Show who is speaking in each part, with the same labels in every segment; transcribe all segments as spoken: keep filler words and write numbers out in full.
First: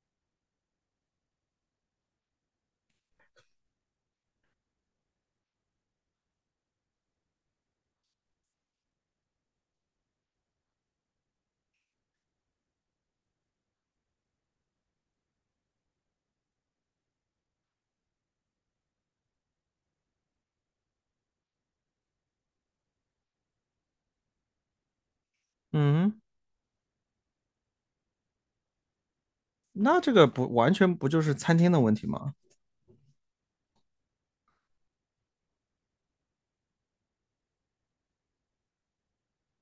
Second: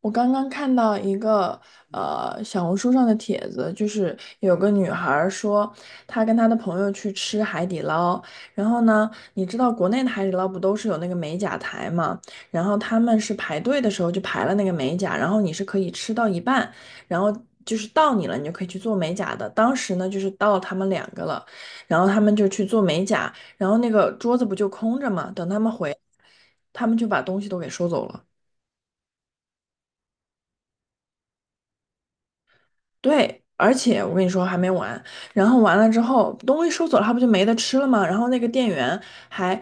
Speaker 1: 我刚刚看到一个呃小红书上的帖子，就是有个女孩儿说，她跟她的朋友去吃海底捞，然后呢，你知道国内的海底捞不都是有那个美甲台嘛，然后他们是排队的时候就排了那个美甲，然后你是可以吃到一半，然后就是到你了，你就可以去做美甲的。当时呢，就是到他们两个了，然后他们就去做美甲，然后那个桌子不就空着嘛，等他们回，
Speaker 2: 嗯，
Speaker 1: 他们就把东西都给收走了。
Speaker 2: 那这个不完全不就是餐厅的问题吗？
Speaker 1: 对，而且我跟你说还没完，然后完了之后东西收走了，他不就没得吃了吗？然后那个店员还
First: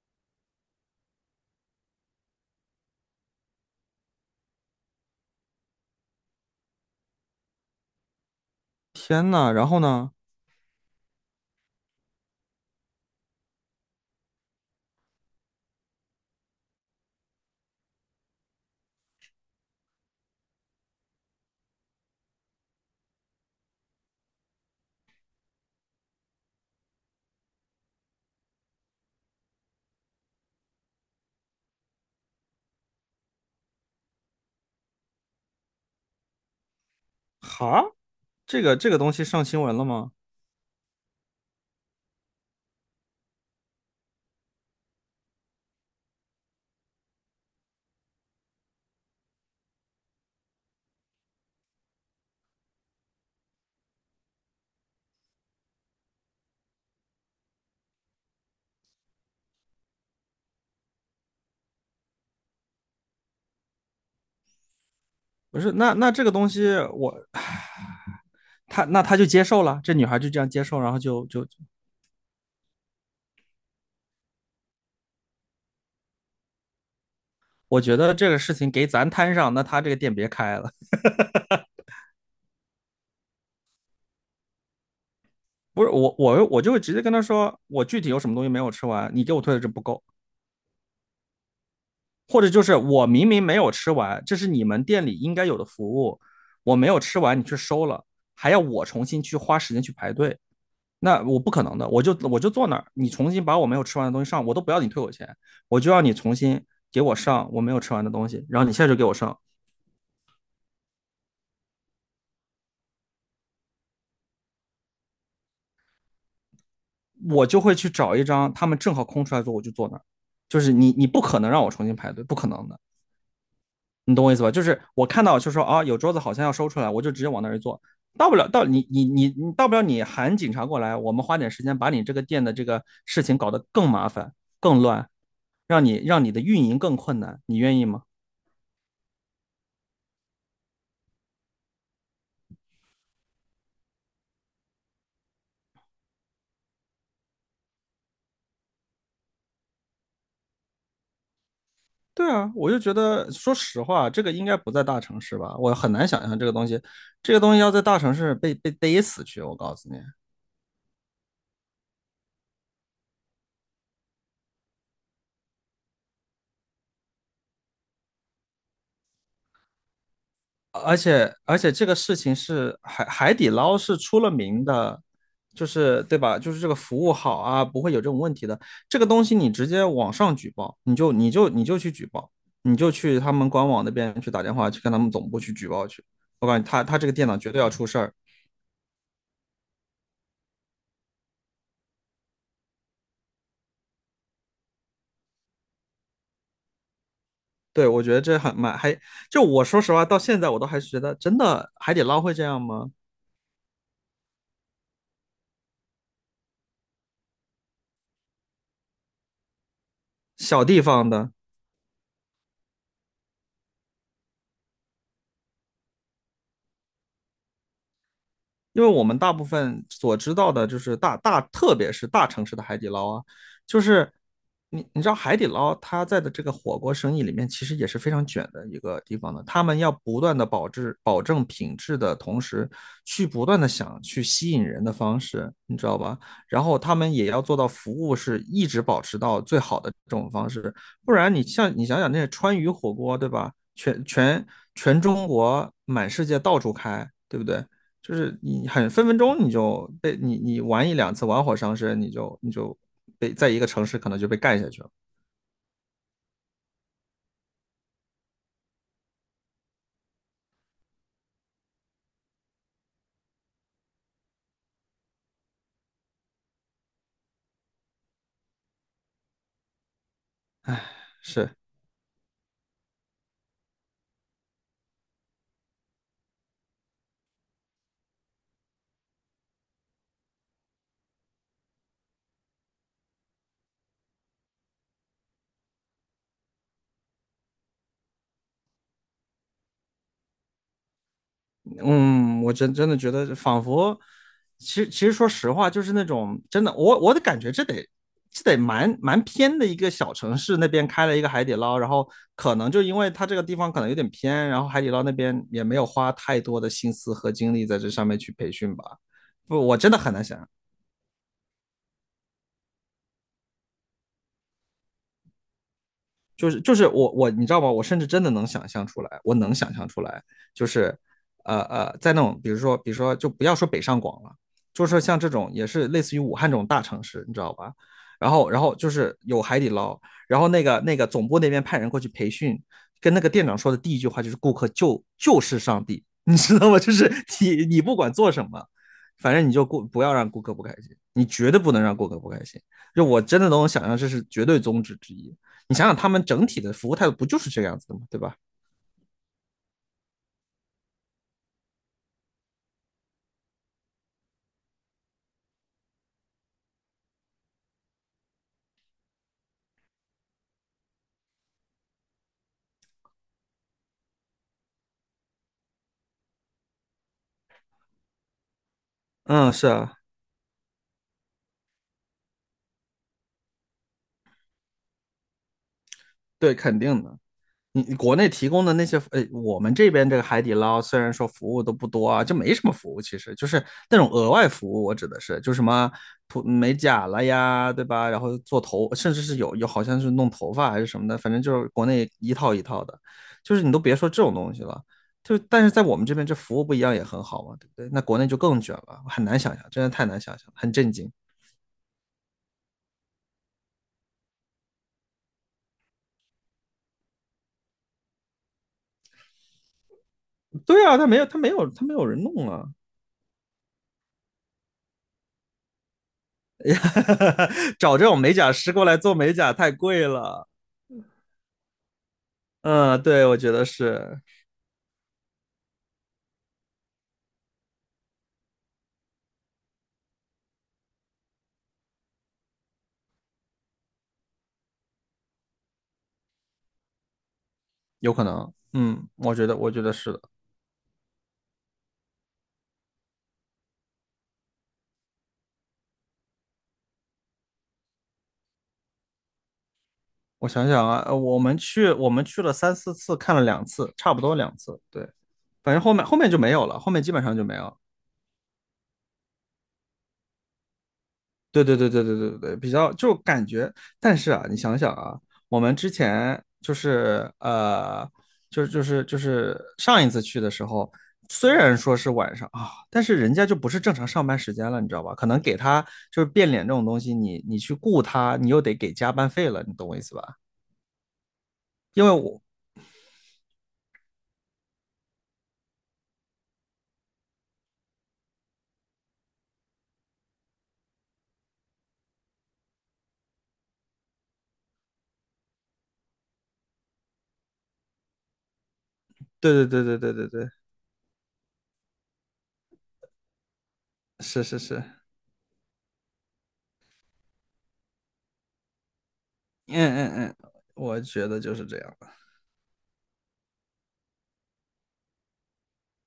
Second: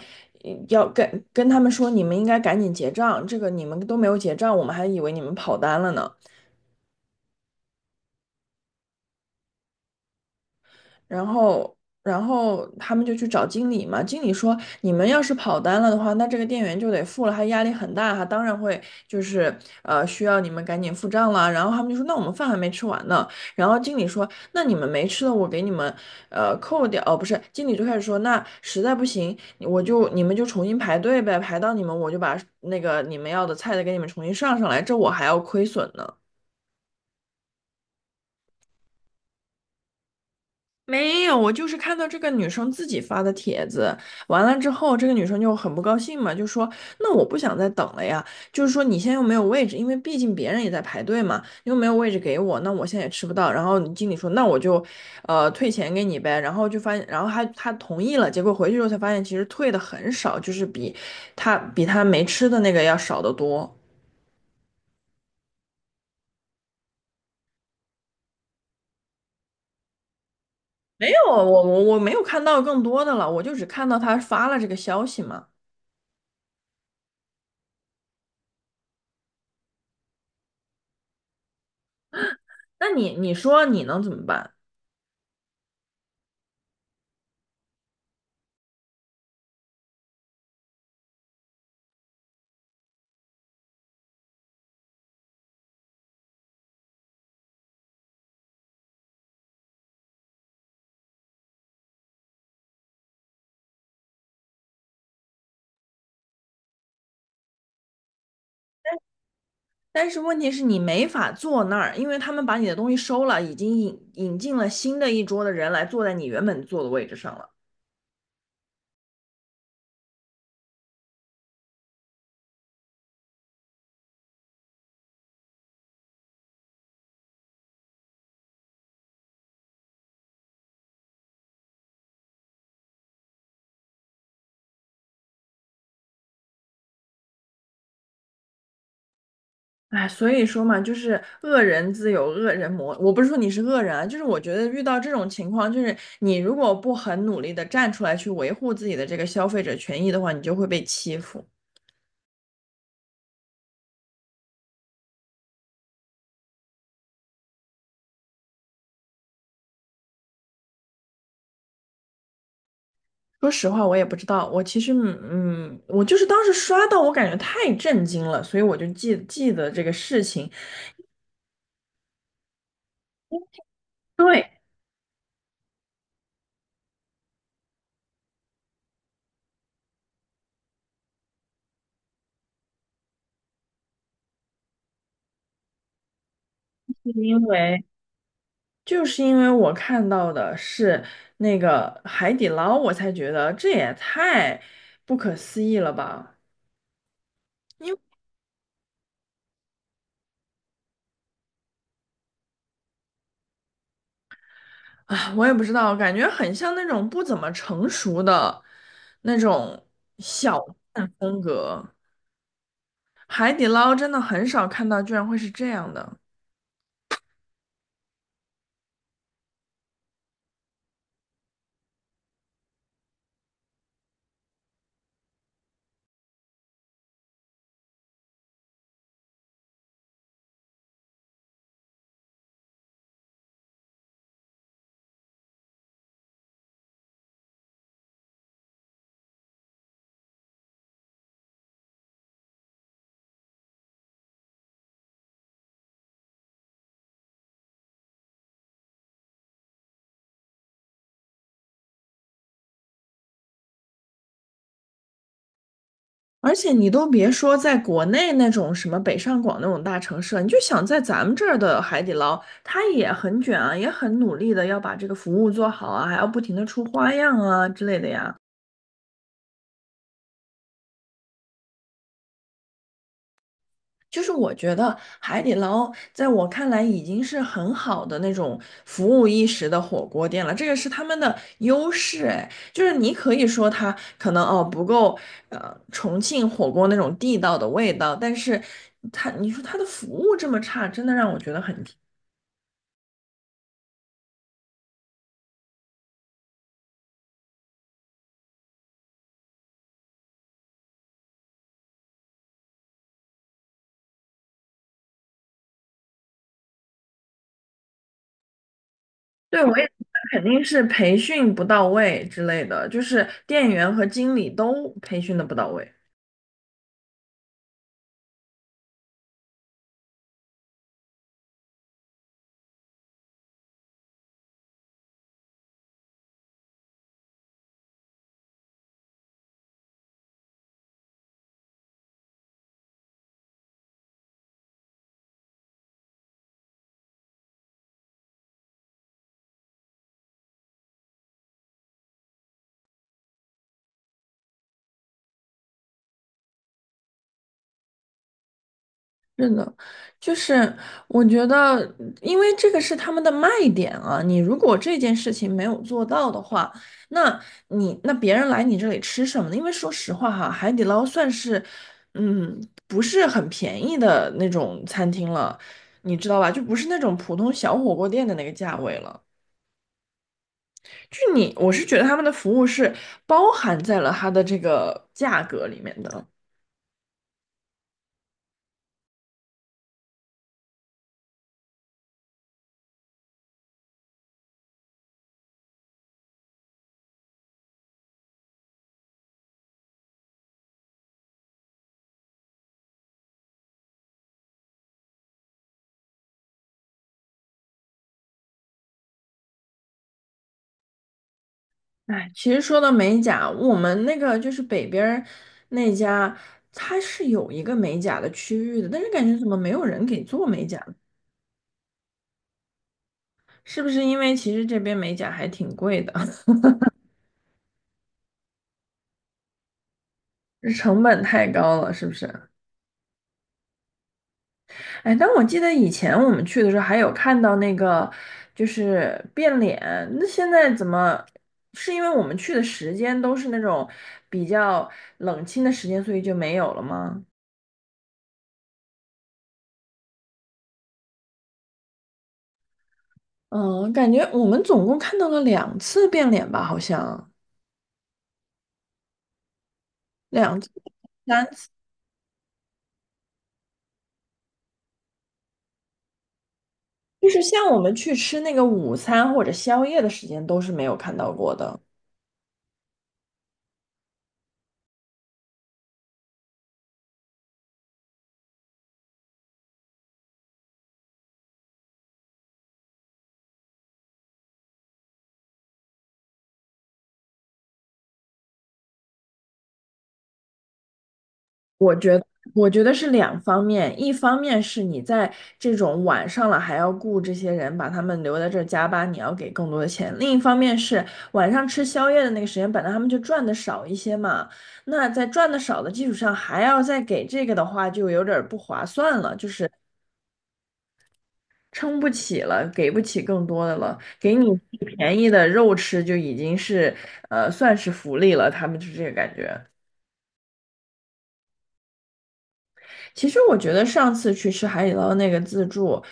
Speaker 1: 嗯要跟跟他们说，你们应该赶紧结账，这个你们都没有结账，我们还以为你们跑单了呢。
Speaker 2: 天呐，然后呢？
Speaker 1: 然后，然后他们就去找经理嘛。经理说，你们要是跑单了的话，那这个店员就得付了，他压力很大，他当然会就是呃需要你们赶紧付账了。然后他们就说，那我们饭还没吃完呢。然后经理说，那你们没吃的，我给你们呃扣掉。哦，不是，经理就开始说，那实在不行，我就你们就重新排队呗，排到你们我就把那个你们要的菜的给你们重新上上来，这我还要亏损呢。
Speaker 2: 哈，这个这个东西上新闻了吗？
Speaker 1: 没有，我就是看到这个女生自己发的帖子，完了之后，这个女生就很不高兴嘛，就说：“那我不想再等了呀，就是说你现在又没有位置，因为毕竟别人也在排队嘛，又没有位置给我，那我现在也吃不到。”然后你经理说：“那我就，呃，退钱给你呗。”然后就发现，然后他他同意了，结果回去之后才发现，其实退的很少，就是比他比他没吃的那个要少得多。
Speaker 2: 不是，那那这个东西我，他那他就接受了，这女孩就这样接受，然后
Speaker 1: 没有，
Speaker 2: 就
Speaker 1: 我
Speaker 2: 就，
Speaker 1: 我我没有看到更多的了，我就只看到他发了这个消息嘛。
Speaker 2: 我觉得这个事情给咱摊上，那他这个店别开了。
Speaker 1: 那你你说你能怎么办？
Speaker 2: 不是我，我我就会直接跟他说，我具体有什么东西没有吃完，你给我退的这不够，或者就是我明明没有吃完，这是你们店里应该有的服务，我没有吃完你去收了，还要我重新去花时间去排队，那我不可能的，我就我就坐那儿，你重新把我没有吃完的东西上，我都不要你退我钱，我就要你重新给我上我没有吃完的东西，然后你现在就给我上。
Speaker 1: 但是问题是你没法坐那儿，因为他们把你的东西收了，已经引引进了新的一桌的人来坐在你原本坐的位置上
Speaker 2: 我
Speaker 1: 了。
Speaker 2: 就会去找一张他们正好空出来坐，我就坐那儿，就是你你不可能让我重新排队，不可能的。你懂我意思吧？就是我看到就说啊，有桌子好像要收出来，我就直接往那儿一坐。到不了，到你你你你到不了，你喊警察过来，我们花点时间把你这个店的这个事情搞得更麻烦、更乱，让你让你的运营更困难，你愿意吗？
Speaker 1: 哎，所以说嘛，就是恶人自有恶人磨。我不是说你是恶人啊，就是我觉得遇到这种情况，就是你如果不很努力的站出来去维护自己的这个消费者权益的话，你就会被欺负。
Speaker 2: 对啊，我就觉得，说实话，这个应该不在大城市吧？我很难想象这个东西，这个东西要在大城市被被逮死去。我告诉你，
Speaker 1: 说实话，我也不知道，我其实嗯，嗯我就是当时刷到，我感觉太震惊了，所以我就记记得这个事情。
Speaker 2: 而且而且这个事情是海海底捞是出了
Speaker 1: 对，
Speaker 2: 名的，就是对吧？就是这个服务好啊，不会有这种问题的。这个东西你直接网上举报，你就你就你就去举报，你就去他们官网那边去打电话去跟他们总部去举报去。我感觉他他这
Speaker 1: 是
Speaker 2: 个电脑
Speaker 1: 因
Speaker 2: 绝对要
Speaker 1: 为。
Speaker 2: 出事儿。
Speaker 1: 就是因为我看到的是那个海底捞，我才觉得这也太不可思议了吧！
Speaker 2: 对，
Speaker 1: 因为
Speaker 2: 我觉得这很蛮还，就我说实话，到现在我都还是觉得真的海底捞会这样吗？
Speaker 1: 啊，我也不知道，感觉很像那种不怎么成熟的那种小
Speaker 2: 小地方
Speaker 1: 店
Speaker 2: 的，
Speaker 1: 风格。海底捞真的很少看到，居然会是这样的。
Speaker 2: 因为我们大部分所知道的就是大大，特别是大城市的海底捞啊，就是你你知道海底捞它在的这个火锅生意里面，其实也是非常卷的一个地方的。他们要不断的保质保证品质的同时，去不断的想去吸引人的方式，你知道吧？然后他们也要做到服务是一直保持到最好的这种方式，不然你像你想想那些川渝火锅，对吧？全全全中国满世界到处开，对不对？就是你很分分钟你就被你你玩一两次玩火伤身，你就你就被在一个城市可能就被干下去了。
Speaker 1: 而且你都别说在国内那种什么北上广那种大城市了，你就想在咱们这儿的海底捞，它也很卷啊，也很努力的要把这个服务做好啊，还要不停的出花样啊之类的呀。
Speaker 2: 是，
Speaker 1: 就是我觉得海底捞在我看来已经是很好的那种服务意识的火锅店了，这个是他们的优势。哎，就是你可以说它可能哦不够，呃，重庆火锅那种地道的味道，但是它你说它的服务这么差，真的让我觉得很。
Speaker 2: 嗯，我真真的觉得仿佛，其实其实说实话，就是那种真的，我我的感觉这得。这得蛮蛮偏的一个小城市，那边开了一个海底捞，然后可能就因为它这个地方可能有点偏，然后海底捞那边也没有花太多的心思和精力在这上面去培训吧。不，
Speaker 1: 对，我
Speaker 2: 我
Speaker 1: 也觉
Speaker 2: 真的
Speaker 1: 得
Speaker 2: 很难想
Speaker 1: 肯
Speaker 2: 象。
Speaker 1: 定是培训不到位之类的，就是店员和经理都培训的不到位。
Speaker 2: 就是就是我我你知道吗？我甚至真的能想象出来，我能想象出来，就是呃呃，在那种比如说比如说就不要说北上广了，就是像这种也是类似于武汉这种大城市，你知道吧？然后然后就是有海底捞，然后那个那个总部那边派人过去培训，跟那个店长说的第一句话就是顾客就就是上帝，你知道吗？就是你你不管做什么。反正你就顾不要让顾客不开心，你绝对不能让顾客不开心。就我真的能想象，这是绝对宗旨之一。你想想，他们整体的服务态度不就是这个样子的吗？对吧？
Speaker 1: 是的，就是我觉得，因为这个是他们的卖点啊。你如果这件事情没有做到的话，那你那别人来你这里吃什么呢？因为说实话哈，海底捞算是，嗯，不是很便宜的那种餐厅了，你知道吧？就不是那种普通小火锅店的那个价位了。
Speaker 2: 嗯，是啊，
Speaker 1: 就你，我是觉得他们的服务是包含在了它的这个价格里面的。
Speaker 2: 对，肯定的。你你国内提供的那些，呃，我们这边这个海底捞虽然说服务都不多啊，就没什么服务，其实就是那种额外服务。我指的是，就什么涂美甲了呀，对吧？然后做头，甚至是有有好像是弄头发还是什么的，反正就是国内一套一套的，就是你都别说这种东西了。就但是在我们这边，这服务不一样也很好嘛，对不对？那国内就更卷了，很难想象，真的太难想象，很震惊。
Speaker 1: 哎，其实说到美甲，我们那个就是北边儿那家，它是有一个美甲的区域的，但是感觉怎么没有人给做美甲
Speaker 2: 对
Speaker 1: 呢？
Speaker 2: 啊，他没有，他没有，他没有人弄啊。
Speaker 1: 是不是因为其实这边美甲还挺贵的，
Speaker 2: 找这种美甲师过来做美甲太贵了。
Speaker 1: 成本太高了，是不是？
Speaker 2: 嗯，对，我觉得是
Speaker 1: 哎，但我记得以前我们去的时候还有看到那个就是变脸，那现在怎么？是因为我们去的时间都是那种比较冷清的时间，所以就没有了吗？
Speaker 2: 有可能。嗯，我觉得，我觉得是的。
Speaker 1: 嗯，感觉我们总共看到了两次变脸吧，好像
Speaker 2: 我
Speaker 1: 两次、
Speaker 2: 想想啊，呃我
Speaker 1: 三
Speaker 2: 们
Speaker 1: 次，
Speaker 2: 去，我们去了三四次，看了两次，差不多两次。对，反正后面后面就没有了，后面基本
Speaker 1: 就是
Speaker 2: 上就没有
Speaker 1: 像我
Speaker 2: 了。
Speaker 1: 们去吃那个午餐或者宵夜的时间都是没有看到过
Speaker 2: 对
Speaker 1: 的。
Speaker 2: 对对对对对对，比较就感觉，但是啊，你想想啊，我们之前就是呃，就就是就是上一次去的时候，虽然说是晚上啊，但是人家就不是正常上班时间了，你知道吧？可能给他就是变脸这种东西，你你去雇他，你又得给加班费了，你懂我意思吧？因为我，
Speaker 1: 我觉得是两方面，一方面是你在这种晚上了还要雇这些人，把他们留在这儿加班，你要给更多的钱；另一方面是晚上吃宵夜的那个时间，本来他们就赚的少一些嘛，那在赚的少的基础上还要再给这个的话，就有点儿不划算了，就是。
Speaker 2: 对对对对对对对，
Speaker 1: 撑不起了，给不起更多的了，给你
Speaker 2: 是是
Speaker 1: 最
Speaker 2: 是，
Speaker 1: 便宜的肉吃就已经是，呃，算是福利了。他们就是这个感觉。
Speaker 2: 嗯嗯嗯，我觉得就是这样的。
Speaker 1: 其实我觉得上次去吃海底捞那个自助，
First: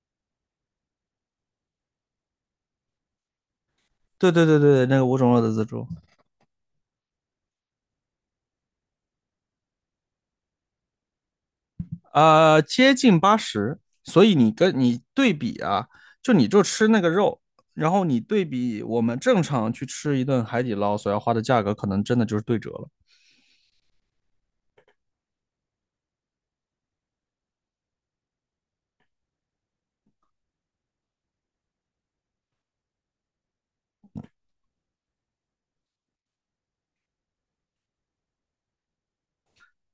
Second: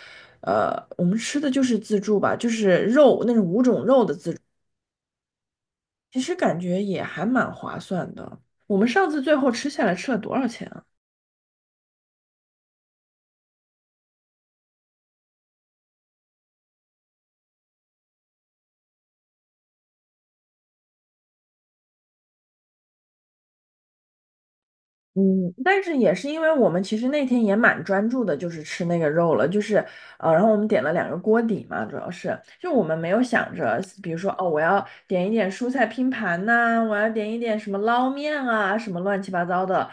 Speaker 1: 呃，我们吃的就是自助吧，就是肉那种五种肉的
Speaker 2: 对
Speaker 1: 自助，
Speaker 2: 对对对对，那个五种肉的自助。
Speaker 1: 其实感觉也还蛮划算的。我们上次最后吃下来吃了多少钱啊？
Speaker 2: 呃，接近八十，所以你跟你对比啊，就你就吃那个肉，然后你对比我们正常去吃一顿海底捞所要花的价格，可能真的就是对折了。
Speaker 1: 嗯，但是也是因为我们其实那天也蛮专注的，就是吃那个肉了，就是呃，然后我们点了两个锅底嘛，主要是就我们没有想着，比如说哦，我要点一点蔬菜拼盘呐、我要点一点什么捞面啊，什么乱七八糟的，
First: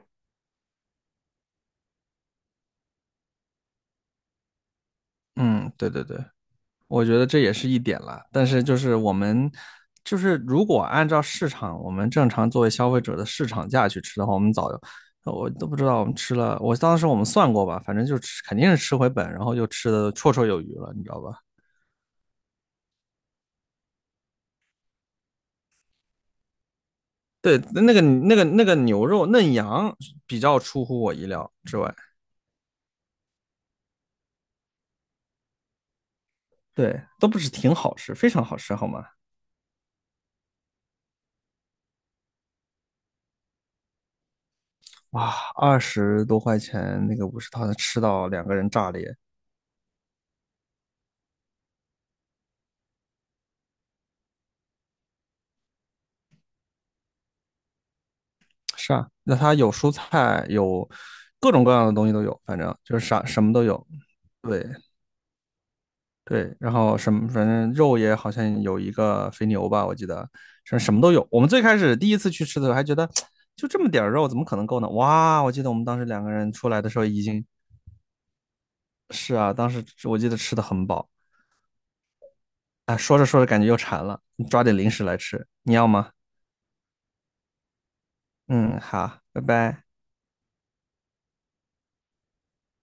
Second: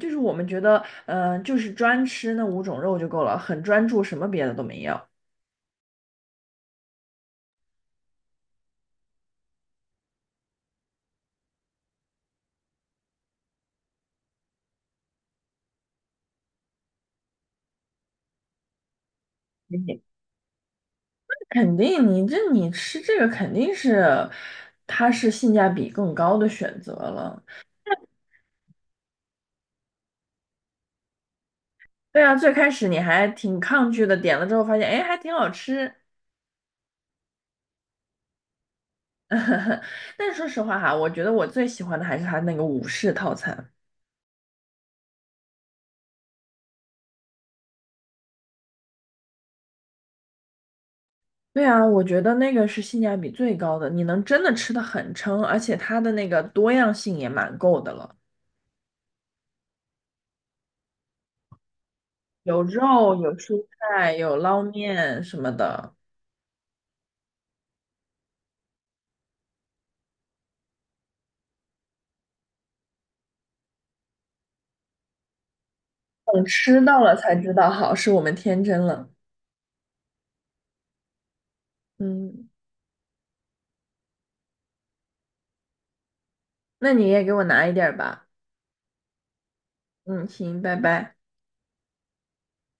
Speaker 1: 就是我们觉得，呃，就是专吃那五种肉就够了，很专注，什么别的都没要。
Speaker 2: 嗯，对对对，我觉得这也是一点啦。但是就是我们就是如果按照市场，我们正常作为消费者的市场价去吃的话，我们早就我都不知道我们吃了，我当时我们算过吧，反正就吃肯定是吃回本，然后就吃
Speaker 1: 嗯，
Speaker 2: 的绰绰有余了，你知道吧？
Speaker 1: 肯定你这你吃这个肯定是，它是性价比更高的选择了。
Speaker 2: 对，那个那个那个牛肉嫩羊比较出乎我意料之外，
Speaker 1: 对啊，最开始你还挺抗拒的，点了之后发现，哎，还挺好吃。
Speaker 2: 对，都不是挺好吃，非常好吃，好吗？
Speaker 1: 但说实话哈，我觉得我最喜欢的还是它那个武士套餐。
Speaker 2: 哇，二十多块钱那个五十套能吃到两个人炸裂，
Speaker 1: 对啊，我觉得那个是性价比最高的，你能真的吃的很撑，而且它的那个多样性也蛮够的了，
Speaker 2: 是啊，那它有蔬菜，有各种各样的东西都有，反
Speaker 1: 有
Speaker 2: 正就是
Speaker 1: 肉，
Speaker 2: 啥
Speaker 1: 有
Speaker 2: 什么都
Speaker 1: 蔬
Speaker 2: 有。
Speaker 1: 菜，有捞
Speaker 2: 对
Speaker 1: 面什么的。
Speaker 2: 对，然后什么反正肉也好像有一个肥牛吧，我记得什什么都有。我们最开始第一次去吃的时候还觉得就这么点肉怎么可能够呢？哇，我记得我们当时两个
Speaker 1: 等
Speaker 2: 人出
Speaker 1: 吃
Speaker 2: 来的时
Speaker 1: 到
Speaker 2: 候
Speaker 1: 了
Speaker 2: 已
Speaker 1: 才
Speaker 2: 经
Speaker 1: 知道，好，是我们天真了。
Speaker 2: 是啊，当时我记得吃的很饱
Speaker 1: 嗯，
Speaker 2: 啊，说着说着感觉又馋了，你抓点零食来吃，你要吗？
Speaker 1: 那你也给我拿一点儿吧。
Speaker 2: 嗯，好，拜拜。
Speaker 1: 嗯，行，拜拜。